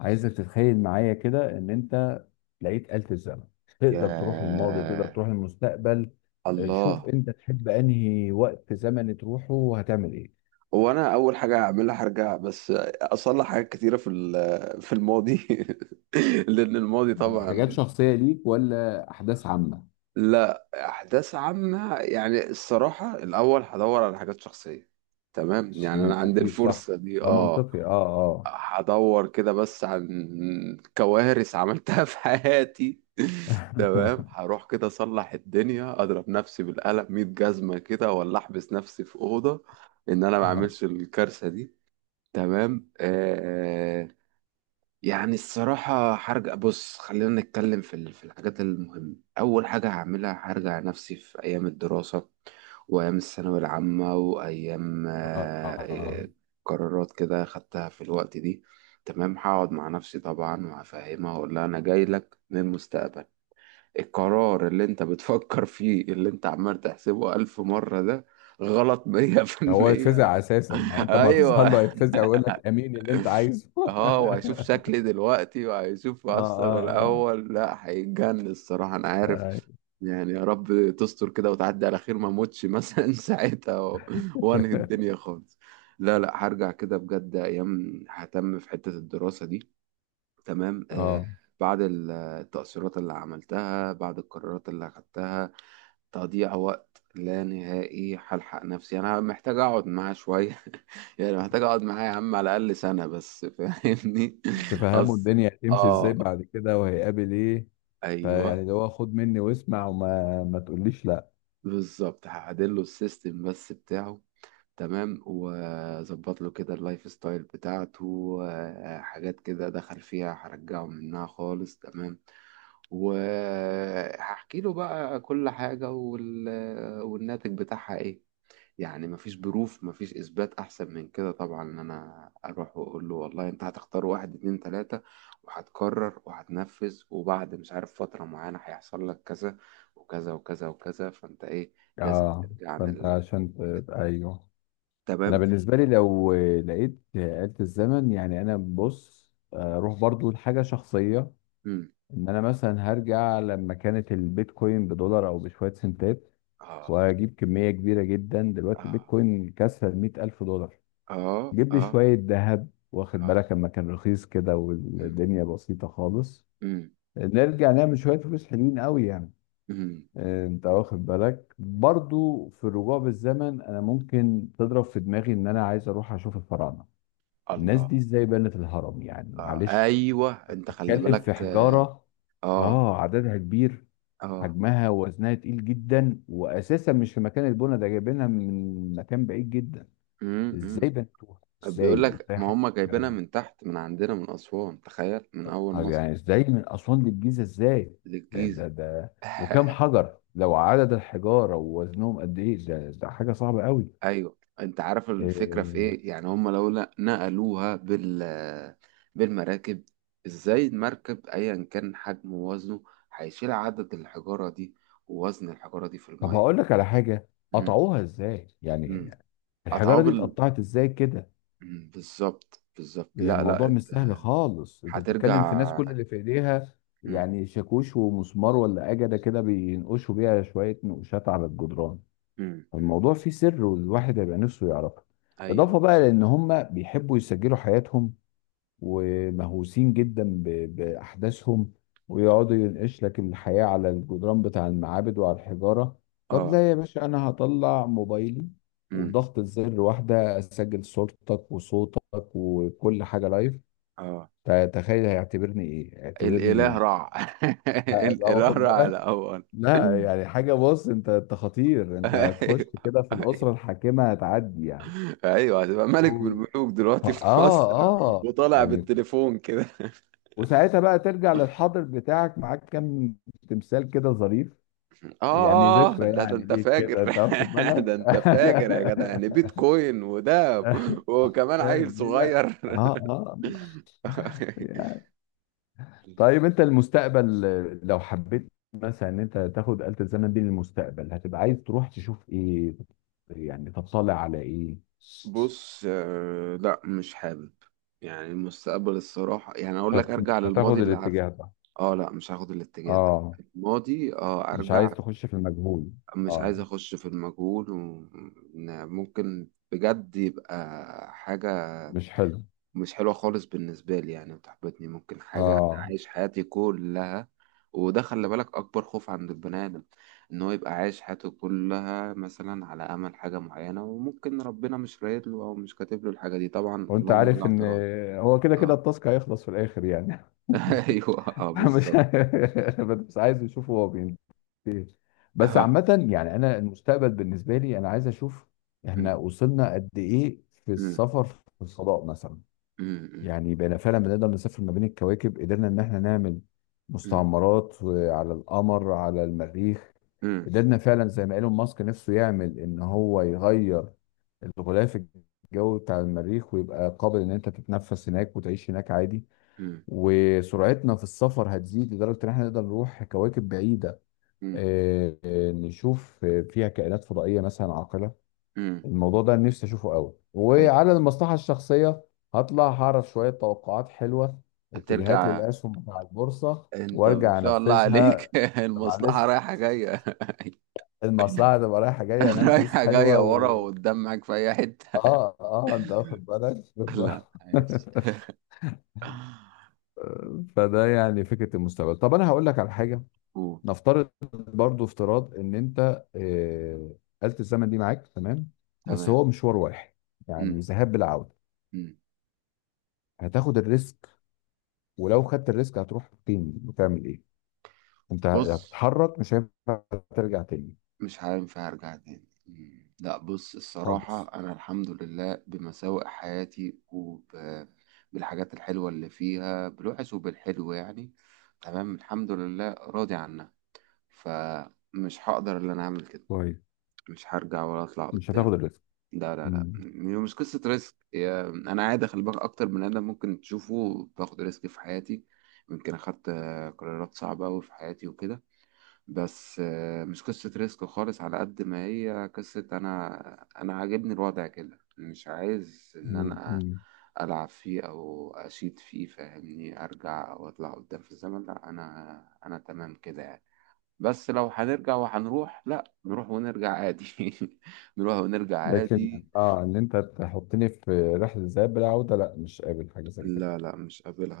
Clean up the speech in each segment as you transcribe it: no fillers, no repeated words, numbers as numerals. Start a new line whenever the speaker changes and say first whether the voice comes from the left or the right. left: عايزك تتخيل معايا كده ان انت لقيت آلة الزمن. تقدر تروح الماضي، تقدر
right: ياه.
left: تروح المستقبل. شوف
right: الله.
left: انت تحب انهي وقت زمني تروحه وهتعمل ايه؟
right: هو انا اول حاجه هعملها هرجع بس اصلح حاجات كتيره في الماضي لان الماضي
left: يعني حاجات
right: طبعا
left: شخصية ليك ولا أحداث عامة؟
right: لا احداث عامه، يعني الصراحه الاول هدور على حاجات شخصيه. تمام، يعني انا
left: تمام،
right: عندي
left: اكيد صح.
right: الفرصه دي.
left: ده
right: اه،
left: منطقي. اه.
right: هدور كده بس عن كوارث عملتها في حياتي تمام
left: اه
right: هروح كده اصلح الدنيا، اضرب نفسي بالقلم 100 جزمة كده ولا احبس نفسي في أوضة ان انا ما
left: اه.
right: اعملش الكارثة دي. تمام آه. يعني الصراحة هرجع، بص خلينا نتكلم في الحاجات المهمة. أول حاجة هعملها هرجع نفسي في أيام الدراسة وأيام الثانوية العامة وأيام،
left: آه. آه.
right: آه، قرارات كده خدتها في الوقت دي. تمام هقعد مع نفسي طبعا وهفهمها وأقول لها أنا جاي لك من المستقبل، القرار اللي أنت بتفكر فيه اللي أنت عمال تحسبه ألف مرة ده غلط مية في
left: هو
right: المية.
left: يتفزع أساسا، يعني أنت ما هتظهر له
right: ايوه.
left: هيتفزع ويقول لك أمين اللي أنت عايزه
right: اه، وهيشوف شكلي دلوقتي وهيشوف
left: اه
right: اصلا
left: اه
right: الاول، لا هيتجنن الصراحه انا
left: اه.
right: عارف. يعني يا رب تستر كده وتعدي على خير ما اموتش مثلا ساعتها وانهي الدنيا خالص. لا لا، هرجع كده بجد ايام ههتم في حته الدراسه دي. تمام آه.
left: آه
right: بعد التأثيرات اللي عملتها، بعد القرارات اللي أخدتها تضييع وقت لا نهائي. هلحق نفسي، انا محتاج اقعد معاه شويه يعني محتاج اقعد معاه يا عم على الاقل سنه بس فاهمني
left: تفهموا
right: اصل.
left: الدنيا هتمشي ازاي
right: اه.
left: بعد كده وهيقابل ايه. فيعني
right: ايوه
left: اللي هو خد مني واسمع وما ما تقوليش لا.
right: بالظبط، هعدل له السيستم بس بتاعه. تمام واظبط له كده اللايف ستايل بتاعته، حاجات كده دخل فيها هرجعه منها خالص. تمام وهحكي له بقى كل حاجه والناتج بتاعها ايه. يعني مفيش بروف مفيش اثبات احسن من كده طبعا، ان انا اروح واقول له والله انت هتختار واحد اتنين تلاتة وهتكرر وهتنفذ وبعد مش عارف فترة معينة هيحصل لك كذا وكذا وكذا وكذا فانت ايه؟ لازم
left: اه.
right: ترجع عن
left: فانت عشان
right: الحاجات دي.
left: ايوه. انا
right: تمام.
left: بالنسبه لي لو لقيت آلة الزمن، يعني انا بص، اروح برضو لحاجه شخصيه.
right: مم.
left: ان انا مثلا هرجع لما كانت البيتكوين بدولار او بشويه سنتات،
right: اه
left: واجيب كميه كبيره جدا. دلوقتي
right: اه.
left: البيتكوين كسر ال 100,000 دولار.
right: اه
left: جيب لي
right: اه.
left: شويه ذهب، واخد
right: اه.
left: بالك لما كان رخيص كده
right: مم.
left: والدنيا بسيطه خالص.
right: مم.
left: نرجع نعمل شوية فلوس حلوين قوي يعني.
right: مم.
left: انت واخد بالك برضو في الرجوع بالزمن، انا ممكن تضرب في دماغي ان انا عايز اروح اشوف الفراعنة. الناس
right: الله.
left: دي ازاي بنت الهرم؟ يعني
right: آه.
left: معلش،
right: ايوه انت خلي
left: اتكلم في
right: بالك.
left: حجارة.
right: اه
left: اه، عددها كبير،
right: اه.
left: حجمها ووزنها تقيل جدا، واساسا مش في مكان البنا ده، جايبينها من مكان بعيد جدا. ازاي
right: آه.
left: بنتوها؟
right: بيقول
left: ازاي
right: لك
left: ازاي
right: ما
left: حصل
right: هم
left: الكلام
right: جايبينها
left: ده؟
right: من تحت من عندنا من أسوان، تخيل من أول
left: آه،
right: مصر
left: يعني ازاي من اسوان للجيزه؟ ازاي؟ ده
right: للجيزة.
left: ده ده وكم حجر؟ لو عدد الحجاره ووزنهم قد ايه، ده حاجه صعبه قوي.
right: أيوه أنت عارف الفكرة في
left: إيه،
right: إيه؟ يعني هم لو لا نقلوها بالمراكب، إزاي المركب أيا كان حجمه ووزنه هيشيل عدد الحجارة دي ووزن الحجارة دي في
left: طب
right: المية.
left: هقول لك على حاجه.
right: مم.
left: قطعوها ازاي
right: مم.
left: يعني؟
right: قطعوه
left: الحجاره دي
right: بال
left: اتقطعت ازاي كده؟
right: بالظبط بالظبط.
left: يعني
right: لا لا
left: الموضوع مش
right: أنت
left: سهل خالص. انت بتتكلم في ناس
right: هترجع.
left: كل اللي في ايديها
right: مم.
left: يعني شاكوش ومسمار، ولا اجده كده بينقشوا بيها شويه نقوشات على الجدران.
right: مم. مم.
left: الموضوع فيه سر، والواحد هيبقى نفسه يعرفه.
right: أيوه
left: اضافه
right: ده.
left: بقى لان هم بيحبوا يسجلوا حياتهم، ومهووسين جدا بأحداثهم، ويقعدوا ينقش لك الحياة على الجدران بتاع المعابد وعلى الحجارة. طب
right: آه.
left: لا يا باشا، أنا هطلع موبايلي
right: مم.
left: وبضغط الزر واحدة، أسجل صورتك وصوتك وكل حاجة لايف.
right: آه.
left: تخيل هيعتبرني إيه؟
right: الإله
left: اعتبرني
right: رع
left: بقى،
right: الإله
left: واخد
right: رع
left: بالك؟
right: الأول.
left: لا يعني حاجة، بص أنت، أنت خطير، أنت هتخش
right: أيوه.
left: كده في الأسرة الحاكمة، هتعدي يعني.
right: أيوه أيوه هتبقى ملك من
left: مم.
right: الملوك
left: ف-
right: دلوقتي في
left: آه
right: مصر.
left: آه
right: وطالع
left: يعني.
right: بالتليفون كده.
left: وساعتها بقى ترجع للحاضر بتاعك معاك كام تمثال كده ظريف، يعني
right: آه آه،
left: ذكرى
right: لا ده
left: يعني
right: أنت
left: ليك كده،
right: فاجر
left: انت واخد
right: ده
left: بالك.
right: أنت فاجر يا جدع، يعني بيتكوين وده وكمان عيل
left: ليه لا؟
right: صغير
left: اه اه. طيب انت المستقبل، لو حبيت مثلا ان انت تاخد آلة الزمن دي للمستقبل، هتبقى عايز تروح تشوف ايه؟ يعني تطلع على ايه؟
right: بص، لا مش حابب. يعني المستقبل الصراحة، يعني أقول لك أرجع
left: مش
right: للماضي
left: هتاخد
right: اللي عارفه.
left: الاتجاه ده؟
right: اه لا، مش هاخد الاتجاه ده.
left: اه.
right: الماضي، اه
left: مش عايز
right: ارجع.
left: تخش في المجهول؟
right: مش
left: اه.
right: عايز اخش في المجهول، وممكن بجد يبقى حاجة
left: مش حلو.
right: مش حلوة خالص بالنسبة لي. يعني بتحبطني ممكن حاجة أنا
left: اه.
right: عايش حياتي كلها، وده خلي بالك أكبر خوف عند البني آدم، إن هو يبقى عايش حياته كلها مثلا على أمل حاجة معينة وممكن ربنا مش رايد له أو مش كاتب له الحاجة دي، طبعا
left: وانت
right: اللهم لا
left: عارف ان
right: اعتراض.
left: هو كده كده
right: اه.
left: التاسك هيخلص في الاخر يعني
right: أيوه اه
left: مش،
right: بالظبط.
left: بس عايز اشوفه هو بينتهي إيه. بس
right: اه.
left: عامة يعني انا المستقبل بالنسبة لي انا عايز اشوف احنا
right: أمم.
left: وصلنا قد ايه في
right: أمم.
left: السفر في الفضاء مثلا.
right: أمم.
left: يعني بقينا فعلا بنقدر نسافر ما بين الكواكب؟ قدرنا ان احنا نعمل
right: أمم.
left: مستعمرات على القمر، على المريخ؟
right: مم.
left: قدرنا فعلا زي ما ايلون ماسك نفسه يعمل ان هو يغير الغلاف الجوي بتاع المريخ ويبقى قابل ان انت تتنفس هناك وتعيش هناك عادي.
right: مم.
left: وسرعتنا في السفر هتزيد لدرجة ان احنا نقدر نروح كواكب بعيدة،
right: مم.
left: نشوف فيها كائنات فضائية مثلا عاقلة.
right: مم.
left: الموضوع ده نفسي اشوفه قوي.
right: ايوه
left: وعلى المصلحة الشخصية، هطلع هعرف شوية توقعات حلوة، اتجاهات
right: هترجع.
left: للأسهم بتاع البورصة،
right: انت ان
left: وارجع
right: شاء الله عليك
left: انفذها. طب
right: المصلحة
left: معلش،
right: رايحة جاية.
left: المصلحة تبقى رايحة جاية، هنعمل فلوس
right: رايحة جاية
left: حلوة
right: ورا
left: و...
right: وقدام معاك في اي حتة.
left: اه اه، انت واخد بالك
right: لا
left: بالظبط
right: عايز.
left: فده يعني فكرة المستقبل. طب انا هقول لك على حاجة،
right: أوه.
left: نفترض برضو افتراض ان انت، آلة الزمن دي معاك تمام، بس
right: تمام.
left: هو مشوار واحد، يعني
right: مم.
left: ذهاب بالعودة.
right: مم.
left: هتاخد الريسك؟ ولو خدت الريسك هتروح فين وتعمل ايه؟ انت
right: بص
left: هتتحرك مش هينفع ترجع تاني
right: مش هينفع ارجع تاني. مم. لا بص
left: خالص.
right: الصراحة انا الحمد لله بمساوئ حياتي وبالحاجات الحلوة اللي فيها، بالوحش وبالحلو يعني. تمام الحمد لله راضي عنها، فمش هقدر ان انا اعمل كده.
left: كويس،
right: مش هرجع ولا اطلع
left: مش
right: قدام.
left: هتاخد الريسك.
right: لا لا لا،
left: مم.
right: مش قصة ريسك. انا عادي خلي بالك اكتر من ادم ممكن تشوفه باخد ريسك في حياتي. يمكن اخدت قرارات صعبة أوي في حياتي وكده. بس مش قصة ريسك خالص على قد ما هي قصة انا عاجبني الوضع كده. مش عايز ان
left: مم.
right: انا
left: مم.
right: العب فيه او اشيد فيه فاهمني، ارجع او اطلع قدام في الزمن. لا انا تمام كده يعني. بس لو هنرجع وهنروح لا، نروح ونرجع عادي نروح ونرجع
left: لكن
right: عادي.
left: اه ان انت تحطني في رحلة الذهاب بالعودة، لا مش قابل حاجة زي كده.
right: لا لا مش قابلها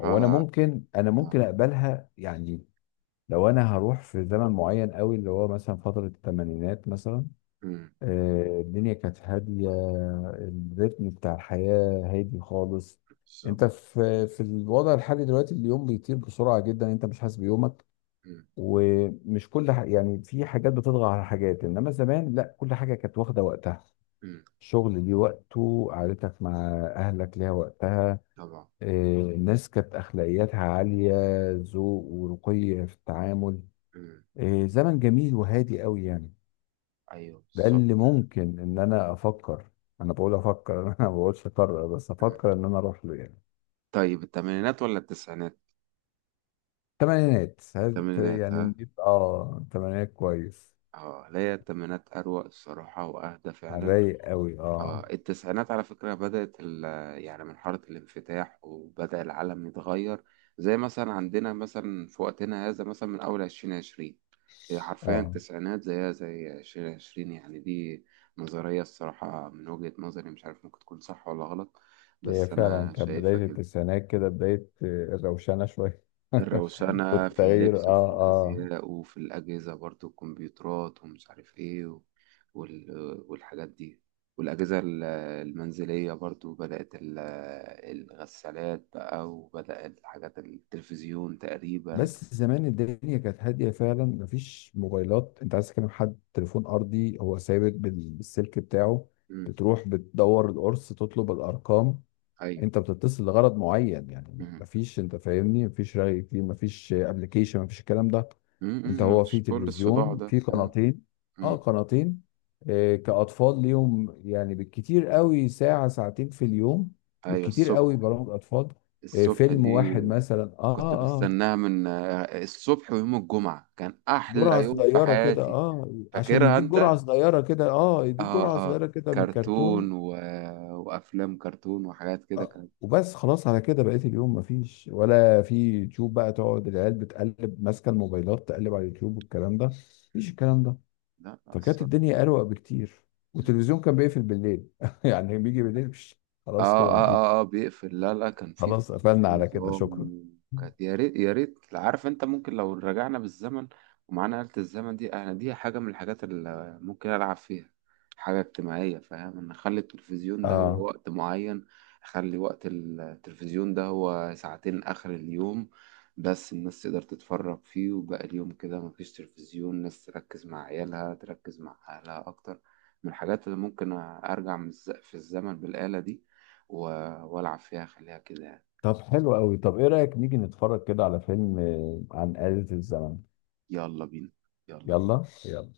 left: هو انا ممكن، انا ممكن
right: آه،
left: اقبلها يعني، لو انا هروح في زمن معين قوي اللي هو مثلا فترة الثمانينات مثلا.
right: مم.
left: الدنيا كانت هادية، الريتم بتاع الحياة هادي خالص.
right: بالظبط.
left: انت في الوضع الحالي دلوقتي اليوم بيطير بسرعة جدا، انت مش حاسس بيومك
right: مم.
left: ومش كل يعني في حاجات بتطغى على حاجات، انما زمان لا، كل حاجة كانت واخدة وقتها.
right: مم.
left: الشغل ليه وقته، قعدتك مع اهلك ليها وقتها.
right: طبعا.
left: الناس كانت اخلاقياتها عالية، ذوق ورقي في التعامل.
right: مم.
left: إيه، زمن جميل وهادي قوي يعني.
right: أيوه
left: ده اللي
right: بالظبط.
left: ممكن ان انا افكر، انا بقول افكر انا ما بقولش اقرر بس
right: مم.
left: افكر ان انا اروح له يعني.
right: طيب الثمانينات ولا التسعينات؟
left: تمانينات، هاد
right: الثمانينات
left: يعني
right: ها؟
left: نجيب اه تمانينات كويس،
right: اه لا، هي الثمانينات أروق الصراحة وأهدى
left: على
right: فعلا.
left: الرايق قوي اه
right: آه التسعينات على فكرة بدأت يعني من حارة الانفتاح وبدأ العالم يتغير، زي مثلا عندنا مثلا في وقتنا هذا مثلا من أول عشرين عشرين. هي حرفيا
left: اه.
right: التسعينات زيها زي عشرين عشرين يعني. دي نظرية الصراحة من وجهة نظري، مش عارف ممكن تكون صح ولا غلط،
left: هي
right: بس
left: فعلا
right: أنا
left: كانت
right: شايفها
left: بداية
right: كده.
left: التسعينات كده بداية، الروشنة شوية
right: الروسانة في
left: والتغيير
right: اللبس
left: اه
right: وفي
left: اه.
right: الأزياء وفي الأجهزة برضو، الكمبيوترات ومش عارف إيه، والحاجات دي. والأجهزة ال- المنزلية برضو بدأت الغسالات بقى، وبدأ الحاجات التلفزيون تقريبا.
left: بس زمان الدنيا كانت هادية فعلا، مفيش موبايلات. انت عايز تكلم حد، تليفون ارضي هو ثابت بالسلك بتاعه،
right: مم.
left: بتروح بتدور القرص تطلب الارقام.
right: أيوة.
left: انت بتتصل لغرض معين، يعني
right: مم.
left: مفيش، انت فاهمني، مفيش رأي كتير، مفيش ابلكيشن، مفيش الكلام ده.
right: مم.
left: انت
right: مم.
left: هو في
right: مش كل الصداع
left: تلفزيون
right: ده.
left: في
right: مم.
left: قناتين. اه
right: مم.
left: قناتين. آه كأطفال ليهم يعني بالكتير قوي ساعة ساعتين في اليوم،
right: أيوة
left: بالكتير قوي
right: الصبح.
left: برامج اطفال، آه
right: الصبح
left: فيلم
right: دي
left: واحد مثلا اه
right: كنت
left: اه.
right: بستناها من الصبح، ويوم الجمعة كان
left: جرعة
right: أحلى يوم في
left: صغيرة كده،
right: حياتي.
left: اه عشان
right: فاكرها
left: يديك
right: أنت؟
left: جرعة صغيرة كده، اه يديك
right: اه
left: جرعة
right: اه.
left: صغيرة كده من
right: كرتون
left: الكرتون.
right: و... وافلام كرتون وحاجات كده
left: آه.
right: كانت.
left: وبس خلاص على كده. بقيت اليوم مفيش، ولا في يوتيوب بقى تقعد العيال بتقلب ماسكة الموبايلات، تقلب على اليوتيوب والكلام ده. مفيش الكلام ده.
right: لا لا
left: فكانت
right: الصراحه.
left: الدنيا أروق بكتير. والتلفزيون كان بيقفل بالليل يعني بيجي بالليل بش، خلاص
right: اه
left: كده
right: اه.
left: مفيش.
right: اه اه بيقفل. لا لا كان في
left: خلاص
right: في
left: قفلنا على كده
right: نظام.
left: شكرا.
right: وكانت يا ريت، يا ريت عارف انت ممكن لو رجعنا بالزمن ومعانا آلة الزمن دي، انا دي حاجة من الحاجات اللي ممكن العب فيها حاجة اجتماعية فاهم. انا اخلي التلفزيون ده هو
left: اه.
right: وقت معين، اخلي وقت التلفزيون ده هو ساعتين اخر اليوم بس، الناس تقدر تتفرج فيه وباقي اليوم كده مفيش تلفزيون، الناس تركز مع عيالها تركز مع اهلها اكتر. من الحاجات اللي ممكن ارجع في الزمن بالآلة دي والعب فيها خليها كده يعني.
left: طب حلو قوي، طب ايه رأيك نيجي نتفرج كده على فيلم، عن آلة الزمن؟
right: يلا بينا. يلا بينا.
left: يلا.